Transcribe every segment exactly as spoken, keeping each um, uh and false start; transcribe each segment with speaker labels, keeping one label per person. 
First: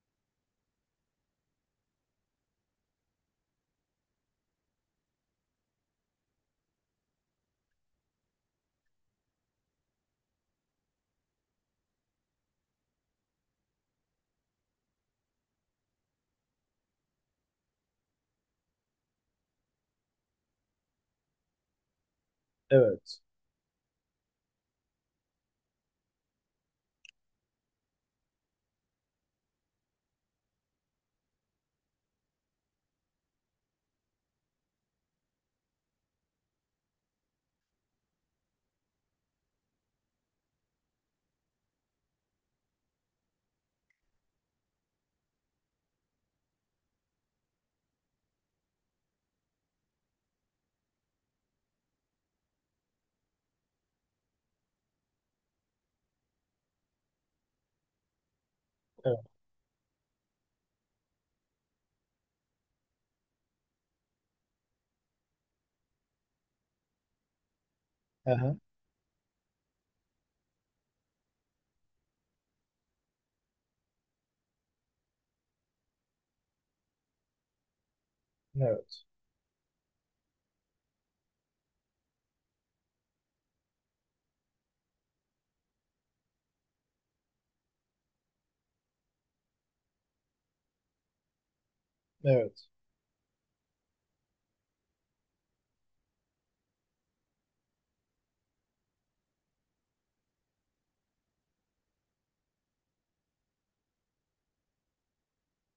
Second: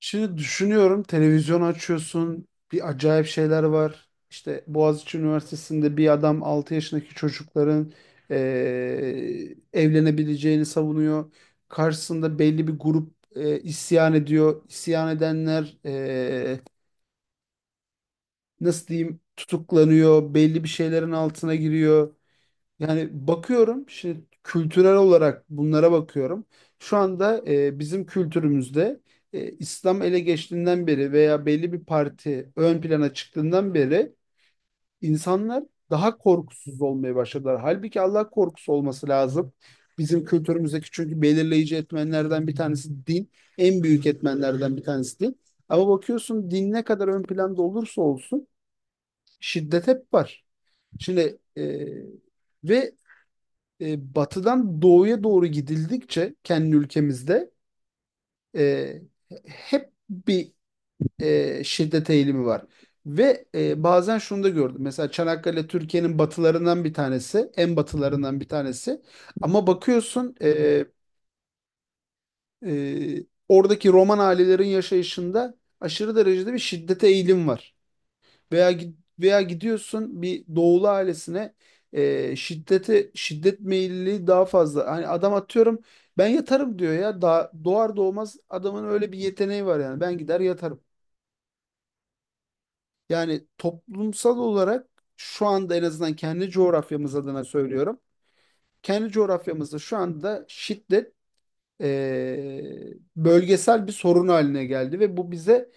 Speaker 1: Şimdi düşünüyorum televizyon açıyorsun bir acayip şeyler var. İşte Boğaziçi Üniversitesi'nde bir adam altı yaşındaki çocukların eee, evlenebileceğini savunuyor. Karşısında belli bir grup eee, isyan ediyor. İsyan edenler eee, nasıl diyeyim tutuklanıyor. Belli bir şeylerin altına giriyor. Yani
Speaker 2: Evet.
Speaker 1: bakıyorum şimdi kültürel olarak bunlara bakıyorum. Şu anda e, bizim kültürümüzde e, İslam ele geçtiğinden beri veya belli bir parti ön plana çıktığından beri insanlar daha korkusuz olmaya başladılar. Halbuki Allah korkusu olması lazım. Bizim kültürümüzdeki çünkü belirleyici etmenlerden bir tanesi din. En büyük etmenlerden bir tanesi din. Ama bakıyorsun din ne kadar ön planda olursa olsun şiddet hep var. Şimdi e, ve e, batıdan doğuya doğru gidildikçe kendi ülkemizde e,
Speaker 2: Evet.
Speaker 1: hep bir e, şiddet eğilimi var. Ve e, bazen şunu da gördüm. Mesela Çanakkale Türkiye'nin batılarından bir tanesi, en batılarından bir
Speaker 2: Aha,
Speaker 1: tanesi. Ama bakıyorsun e, e, oradaki Roman ailelerin yaşayışında aşırı derecede bir şiddete eğilim var. Veya gid-
Speaker 2: evet.
Speaker 1: veya gidiyorsun bir doğulu ailesine e, şiddete şiddet meyilli daha fazla. Hani adam atıyorum ben yatarım diyor ya. Daha doğar doğmaz adamın öyle bir yeteneği var yani. Ben gider yatarım.
Speaker 2: Evet.
Speaker 1: Yani toplumsal olarak şu anda en azından kendi coğrafyamız adına söylüyorum. Kendi coğrafyamızda şu anda şiddet e, bölgesel bir sorun haline geldi ve bu bize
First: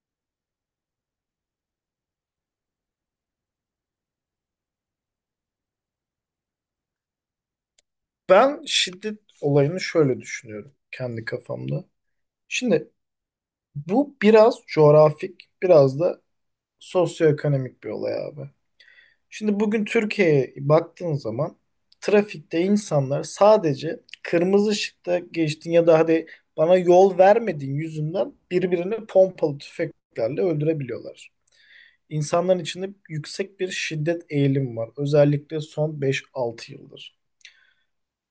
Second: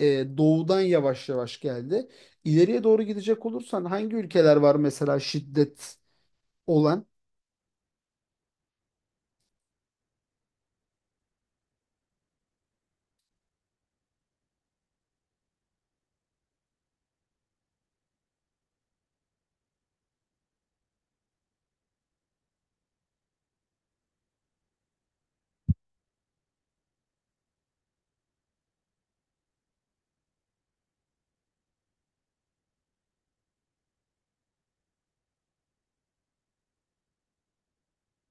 Speaker 1: e, doğudan yavaş yavaş geldi. İleriye doğru gidecek olursan hangi ülkeler var mesela şiddet olan?
Speaker 2: Ben şiddet olayını şöyle düşünüyorum kendi kafamda. Şimdi bu biraz coğrafik, biraz da sosyoekonomik bir olay abi. Şimdi bugün Türkiye'ye baktığın zaman trafikte insanlar sadece kırmızı ışıkta geçtin ya da hadi bana yol vermediğin yüzünden birbirini pompalı tüfeklerle öldürebiliyorlar. İnsanların içinde yüksek bir şiddet eğilim var. Özellikle son beş altı yıldır.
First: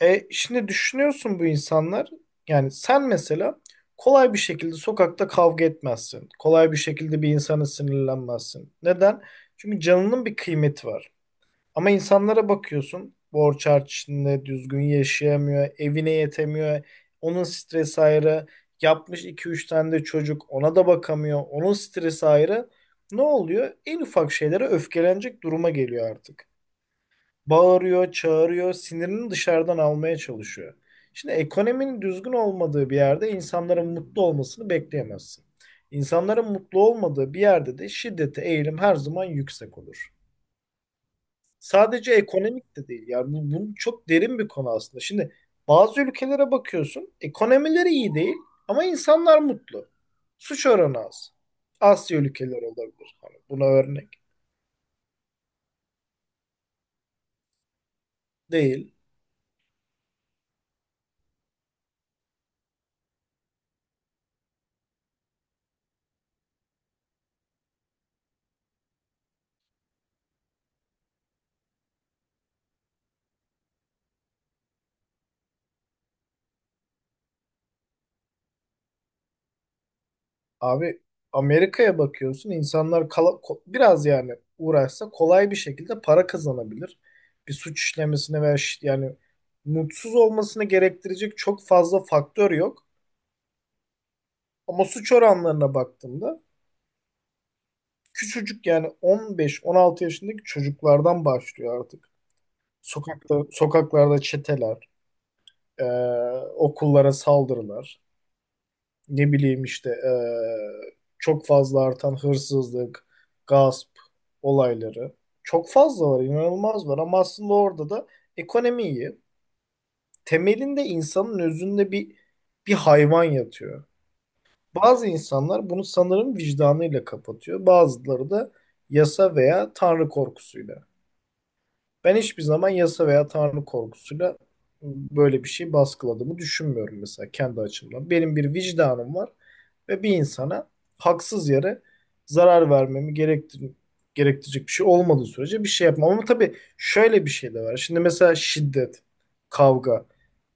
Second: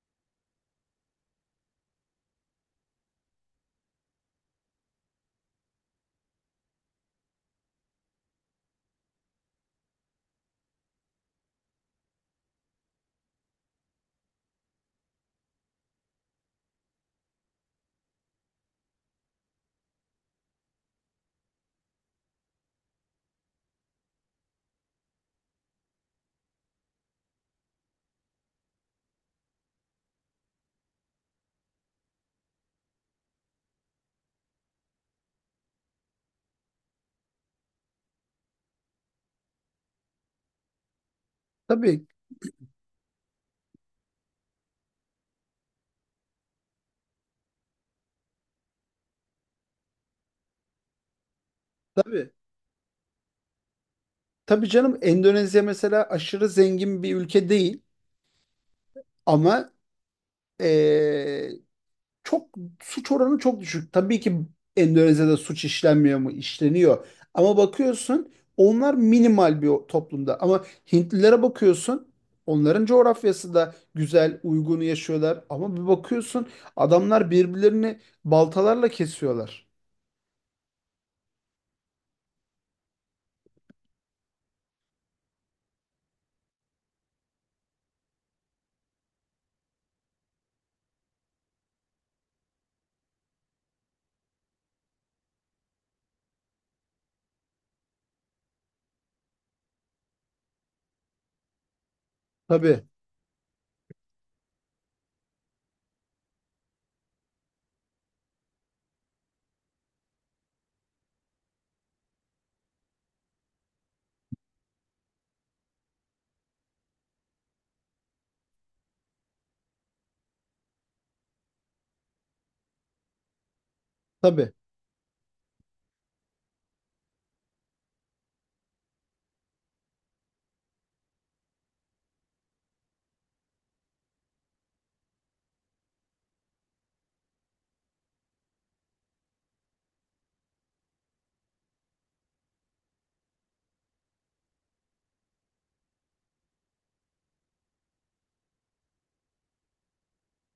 Speaker 2: E şimdi düşünüyorsun bu insanlar yani sen mesela kolay bir şekilde sokakta kavga etmezsin. Kolay bir şekilde bir insana sinirlenmezsin. Neden? Çünkü canının bir kıymeti var. Ama insanlara bakıyorsun borç harç içinde düzgün yaşayamıyor, evine yetemiyor. Onun stresi ayrı. Yapmış iki üç tane de çocuk ona da bakamıyor. Onun stresi ayrı. Ne oluyor? En ufak şeylere öfkelenecek duruma geliyor artık, bağırıyor, çağırıyor, sinirini dışarıdan almaya çalışıyor. Şimdi ekonominin düzgün olmadığı bir yerde insanların mutlu olmasını bekleyemezsin. İnsanların mutlu olmadığı bir yerde de şiddete eğilim her zaman yüksek olur.
Speaker 1: Tabii,
Speaker 2: Sadece ekonomik de değil. Yani bu, bu çok derin bir konu aslında. Şimdi bazı ülkelere bakıyorsun, ekonomileri iyi değil ama insanlar mutlu. Suç oranı az. Asya
Speaker 1: tabii.
Speaker 2: ülkeleri olabilir. Hani buna örnek
Speaker 1: Tabii canım, Endonezya mesela aşırı zengin bir ülke değil
Speaker 2: değil.
Speaker 1: ama e, çok suç oranı çok düşük. Tabii ki Endonezya'da suç işlenmiyor mu? İşleniyor. Ama bakıyorsun onlar minimal bir o- toplumda. Ama Hintlilere bakıyorsun onların coğrafyası da güzel, uygun yaşıyorlar. Ama bir bakıyorsun adamlar birbirlerini baltalarla kesiyorlar.
Speaker 2: Abi, Amerika'ya bakıyorsun insanlar kala- ko- biraz yani uğraşsa kolay bir şekilde para kazanabilir. Bir suç işlemesine veya şi- yani mutsuz olmasını gerektirecek çok fazla faktör yok. Ama suç oranlarına baktığımda küçücük yani on beş on altı yaşındaki çocuklardan başlıyor artık.
Speaker 1: Tabii,
Speaker 2: Sokakta, sokaklarda çeteler, eee, okullara saldırılar. Ne bileyim işte, eee, çok fazla artan hırsızlık, gasp olayları çok fazla var, inanılmaz var, ama aslında orada da ekonomiyi temelinde insanın özünde bir bir hayvan yatıyor.
Speaker 1: tabii,
Speaker 2: Bazı insanlar bunu sanırım vicdanıyla kapatıyor. Bazıları da yasa veya tanrı korkusuyla. Ben hiçbir zaman yasa veya tanrı korkusuyla böyle bir şey baskıladığımı düşünmüyorum mesela kendi açımdan. Benim bir vicdanım var ve bir insana haksız yere zarar vermemi gerektir gerektirecek bir şey olmadığı sürece bir şey yapmam. Ama tabii şöyle bir şey de var. Şimdi mesela şiddet, kavga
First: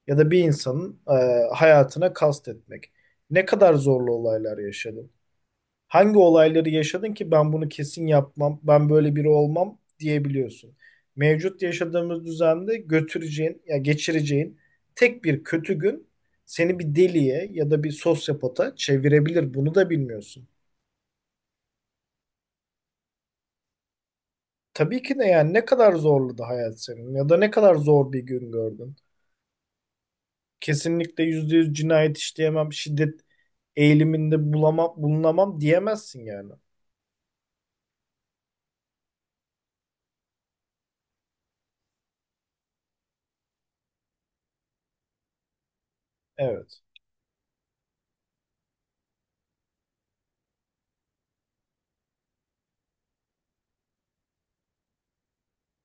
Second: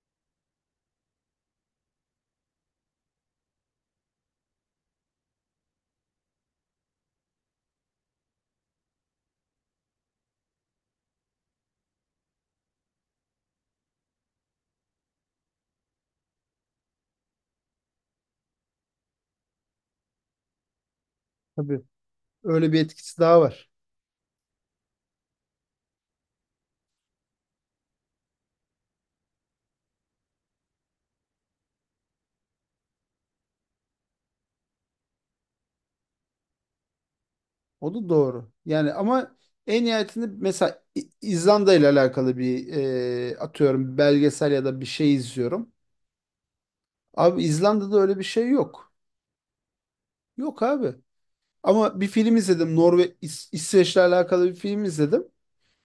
Speaker 2: ya da bir insanın e, hayatına kastetmek. Ne kadar zorlu olaylar yaşadım. Hangi olayları yaşadın ki ben bunu kesin yapmam, ben böyle biri olmam diyebiliyorsun. Mevcut yaşadığımız düzende götüreceğin, ya geçireceğin tek bir kötü gün seni bir deliye ya da bir sosyopata çevirebilir. Bunu da bilmiyorsun.
Speaker 1: tabii. Öyle bir etkisi daha var.
Speaker 2: Tabii ki de, yani ne kadar zorladı hayat senin ya da ne kadar zor bir gün gördün. Kesinlikle yüzde yüz cinayet işleyemem, şiddet eğiliminde bulamam, bulunamam diyemezsin yani.
Speaker 1: O da doğru. Yani ama en nihayetinde mesela İ- İzlanda ile alakalı bir e, atıyorum belgesel ya da bir şey izliyorum.
Speaker 2: Evet,
Speaker 1: Abi İzlanda'da öyle bir şey yok. Yok abi. Ama bir film izledim. Norve İs- İsveç'le alakalı bir film izledim.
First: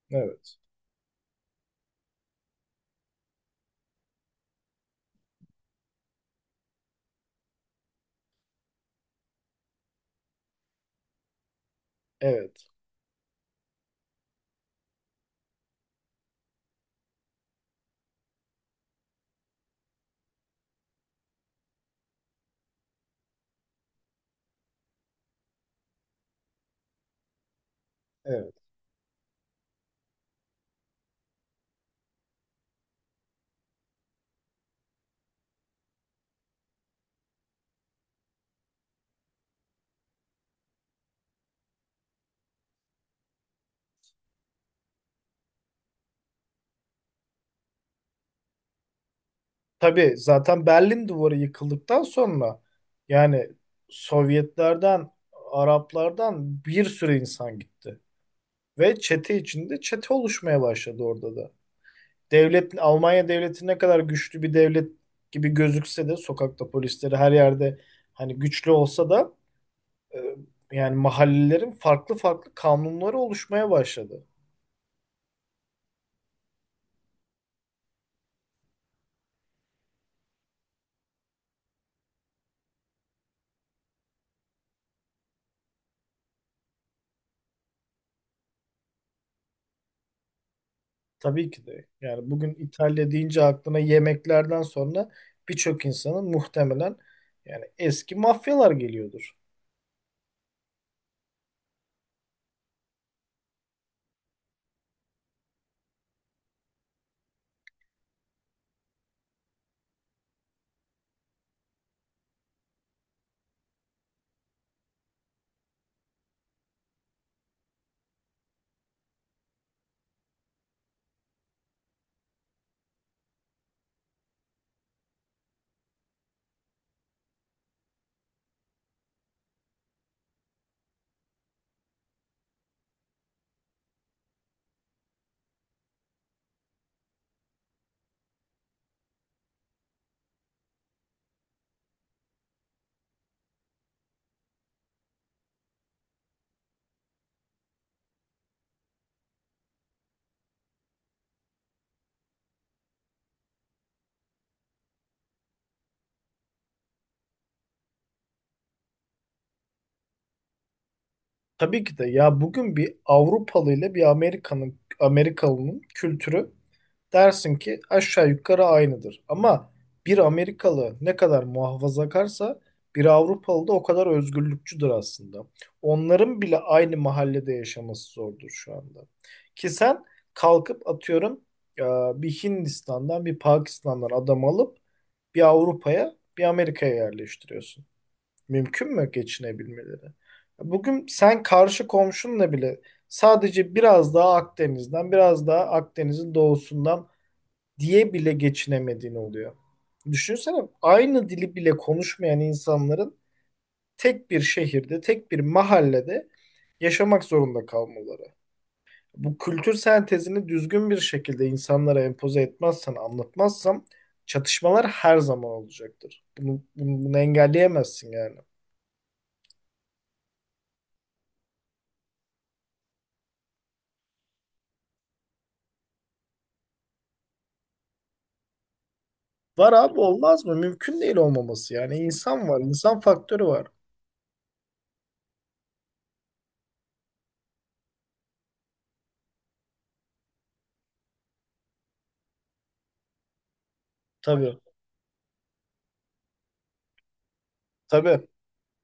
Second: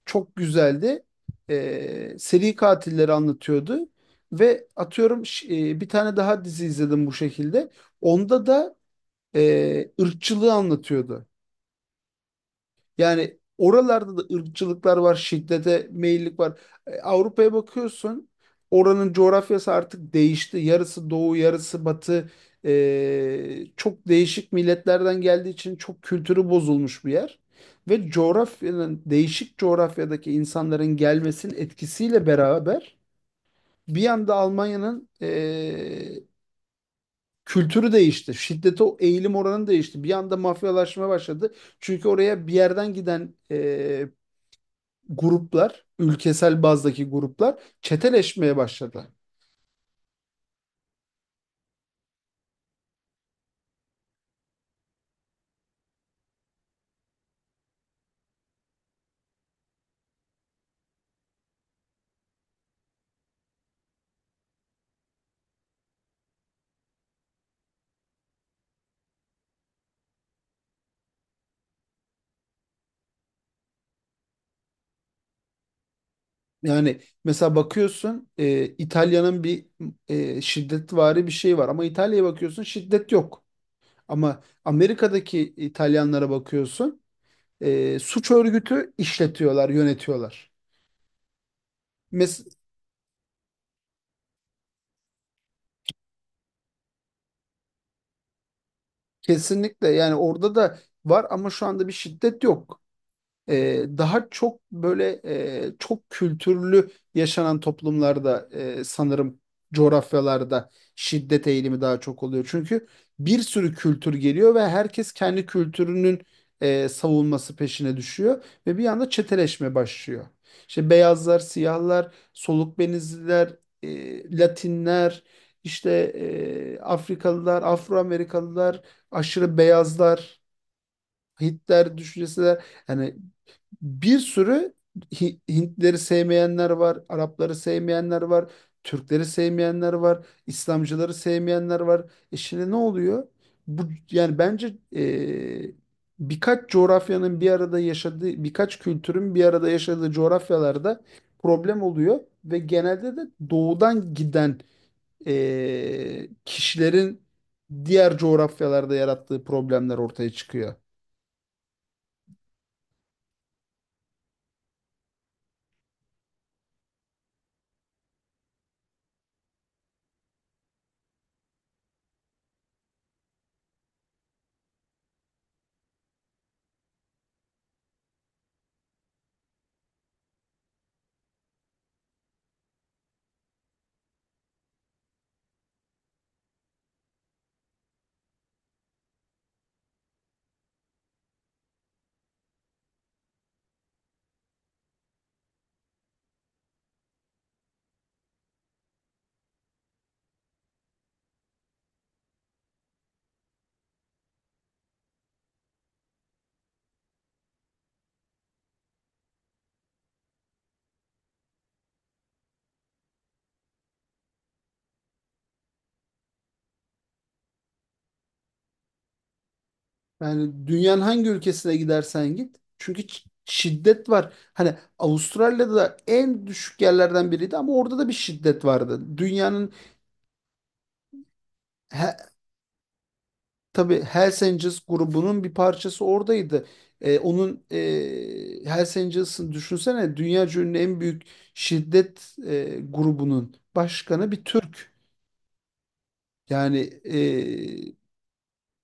Speaker 1: Çok
Speaker 2: evet,
Speaker 1: güzeldi. Ee, seri katilleri anlatıyordu. Ve atıyorum ş- e, bir tane daha dizi izledim bu şekilde. Onda da e, ırkçılığı anlatıyordu.
Speaker 2: evet,
Speaker 1: Yani oralarda da ırkçılıklar var, şiddete meyillik var. E, Avrupa'ya bakıyorsun, oranın coğrafyası artık değişti. Yarısı doğu, yarısı batı. E, çok değişik milletlerden geldiği için çok kültürü bozulmuş bir yer. Ve
Speaker 2: evet.
Speaker 1: coğrafyanın, değişik coğrafyadaki insanların gelmesinin etkisiyle beraber bir anda Almanya'nın e, kültürü değişti. Şiddete o eğilim oranı değişti. Bir anda mafyalaşma başladı. Çünkü oraya bir yerden giden e, gruplar, ülkesel bazdaki gruplar çeteleşmeye başladı.
Speaker 2: Tabii zaten Berlin Duvarı yıkıldıktan sonra yani Sovyetlerden, Araplardan bir sürü insan gitti. Ve çete içinde çete oluşmaya başladı orada da. Devlet, Almanya devleti ne kadar güçlü bir devlet gibi gözükse de sokakta polisleri her yerde, hani güçlü olsa da e, yani mahallelerin farklı farklı kanunları oluşmaya başladı.
Speaker 1: Yani mesela bakıyorsun e, İtalya'nın bir e, şiddetvari bir şey var ama İtalya'ya bakıyorsun şiddet yok. Ama Amerika'daki İtalyanlara bakıyorsun e, suç örgütü işletiyorlar, yönetiyorlar.
Speaker 2: Tabii ki de. Yani
Speaker 1: Mes
Speaker 2: bugün İtalya deyince aklına yemeklerden sonra birçok insanın muhtemelen yani eski mafyalar geliyordur.
Speaker 1: Kesinlikle yani orada da var ama şu anda bir şiddet yok. E, daha çok böyle e, çok kültürlü yaşanan toplumlarda e, sanırım coğrafyalarda şiddet eğilimi daha çok oluyor. Çünkü bir sürü kültür geliyor ve herkes kendi kültürünün e, savunması peşine düşüyor ve bir anda çeteleşme başlıyor. İşte beyazlar, siyahlar, soluk benizliler, e, Latinler, işte e, Afrikalılar, Afro Amerikalılar, aşırı beyazlar, Hitler düşüncesi de yani bir sürü Hi- Hintleri sevmeyenler var, Arapları sevmeyenler var, Türkleri sevmeyenler var, İslamcıları sevmeyenler var. E şimdi ne oluyor? Bu yani bence e, birkaç coğrafyanın bir arada yaşadığı, birkaç kültürün bir arada yaşadığı coğrafyalarda problem oluyor ve genelde de doğudan giden e, kişilerin diğer coğrafyalarda yarattığı problemler ortaya çıkıyor.
Speaker 2: Tabii ki de. Ya, bugün bir Avrupalı ile bir Amerika'nın, Amerikalı'nın kültürü dersin ki aşağı yukarı aynıdır. Ama bir Amerikalı ne kadar muhafazakarsa bir Avrupalı da o kadar özgürlükçüdür aslında. Onların bile aynı mahallede yaşaması zordur şu anda. Ki sen kalkıp atıyorum e, bir Hindistan'dan bir Pakistan'dan adam alıp bir Avrupa'ya bir Amerika'ya yerleştiriyorsun. Mümkün mü geçinebilmeleri? Bugün sen karşı komşunla bile sadece biraz daha Akdeniz'den, biraz daha Akdeniz'in doğusundan diye bile geçinemediğini oluyor. Düşünsene, aynı dili bile konuşmayan insanların tek bir şehirde, tek bir mahallede yaşamak zorunda kalmaları. Bu kültür sentezini düzgün bir şekilde insanlara empoze etmezsen, anlatmazsam çatışmalar her zaman olacaktır. Bunu, bunu, bunu engelleyemezsin yani.
Speaker 1: Yani dünyanın hangi ülkesine gidersen git. Çünkü ç- şiddet var. Hani Avustralya'da da en düşük yerlerden biriydi ama orada da bir şiddet vardı. Dünyanın.
Speaker 2: Var abi, olmaz mı? Mümkün değil olmaması yani.
Speaker 1: He,
Speaker 2: İnsan var, insan faktörü var.
Speaker 1: tabii Hells Angels grubunun bir parçası oradaydı. Ee, onun e, Hells Angels'ın düşünsene dünya ünlü en büyük şiddet e, grubunun başkanı bir
Speaker 2: Tabii,
Speaker 1: Türk. Yani e,
Speaker 2: tabii.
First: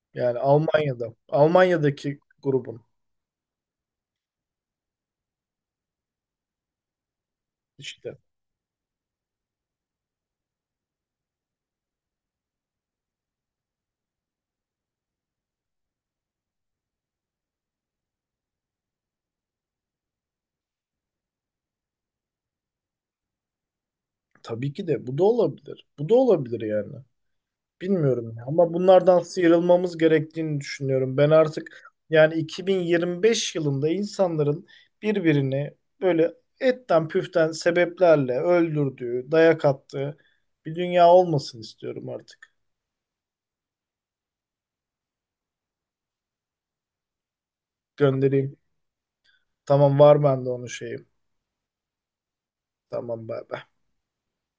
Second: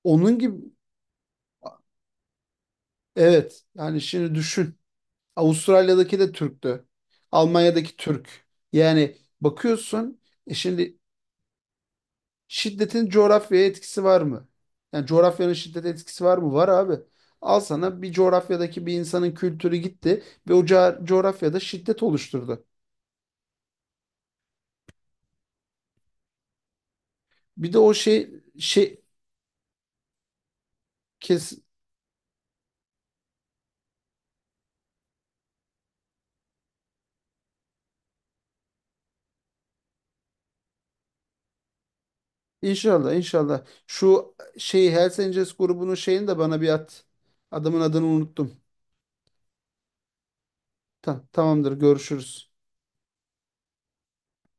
Speaker 1: onun
Speaker 2: Yani
Speaker 1: gibi,
Speaker 2: Almanya'da, Almanya'daki grubun
Speaker 1: evet yani şimdi düşün. Avustralya'daki de Türktü. Almanya'daki
Speaker 2: işte.
Speaker 1: Türk. Yani bakıyorsun e şimdi şiddetin coğrafyaya etkisi var mı? Yani coğrafyanın şiddete etkisi var mı? Var abi. Al sana bir coğrafyadaki bir insanın kültürü gitti ve o ca- coğrafyada şiddet oluşturdu.
Speaker 2: Tabii ki de, bu da olabilir. Bu da olabilir yani.
Speaker 1: Bir de o şey,
Speaker 2: Bilmiyorum ya. Ama
Speaker 1: şey
Speaker 2: bunlardan sıyrılmamız gerektiğini düşünüyorum. Ben
Speaker 1: kes
Speaker 2: artık yani iki bin yirmi beş yılında insanların birbirini böyle etten püften sebeplerle öldürdüğü, dayak attığı bir dünya olmasın istiyorum artık.
Speaker 1: inşallah, inşallah şu şeyi Hells Angels grubunun şeyini de bana bir at. Adamın adını
Speaker 2: Göndereyim.
Speaker 1: unuttum.
Speaker 2: Tamam, var bende onun şeyi.
Speaker 1: Tamam, tamamdır görüşürüz.
Speaker 2: Tamam, bay bay.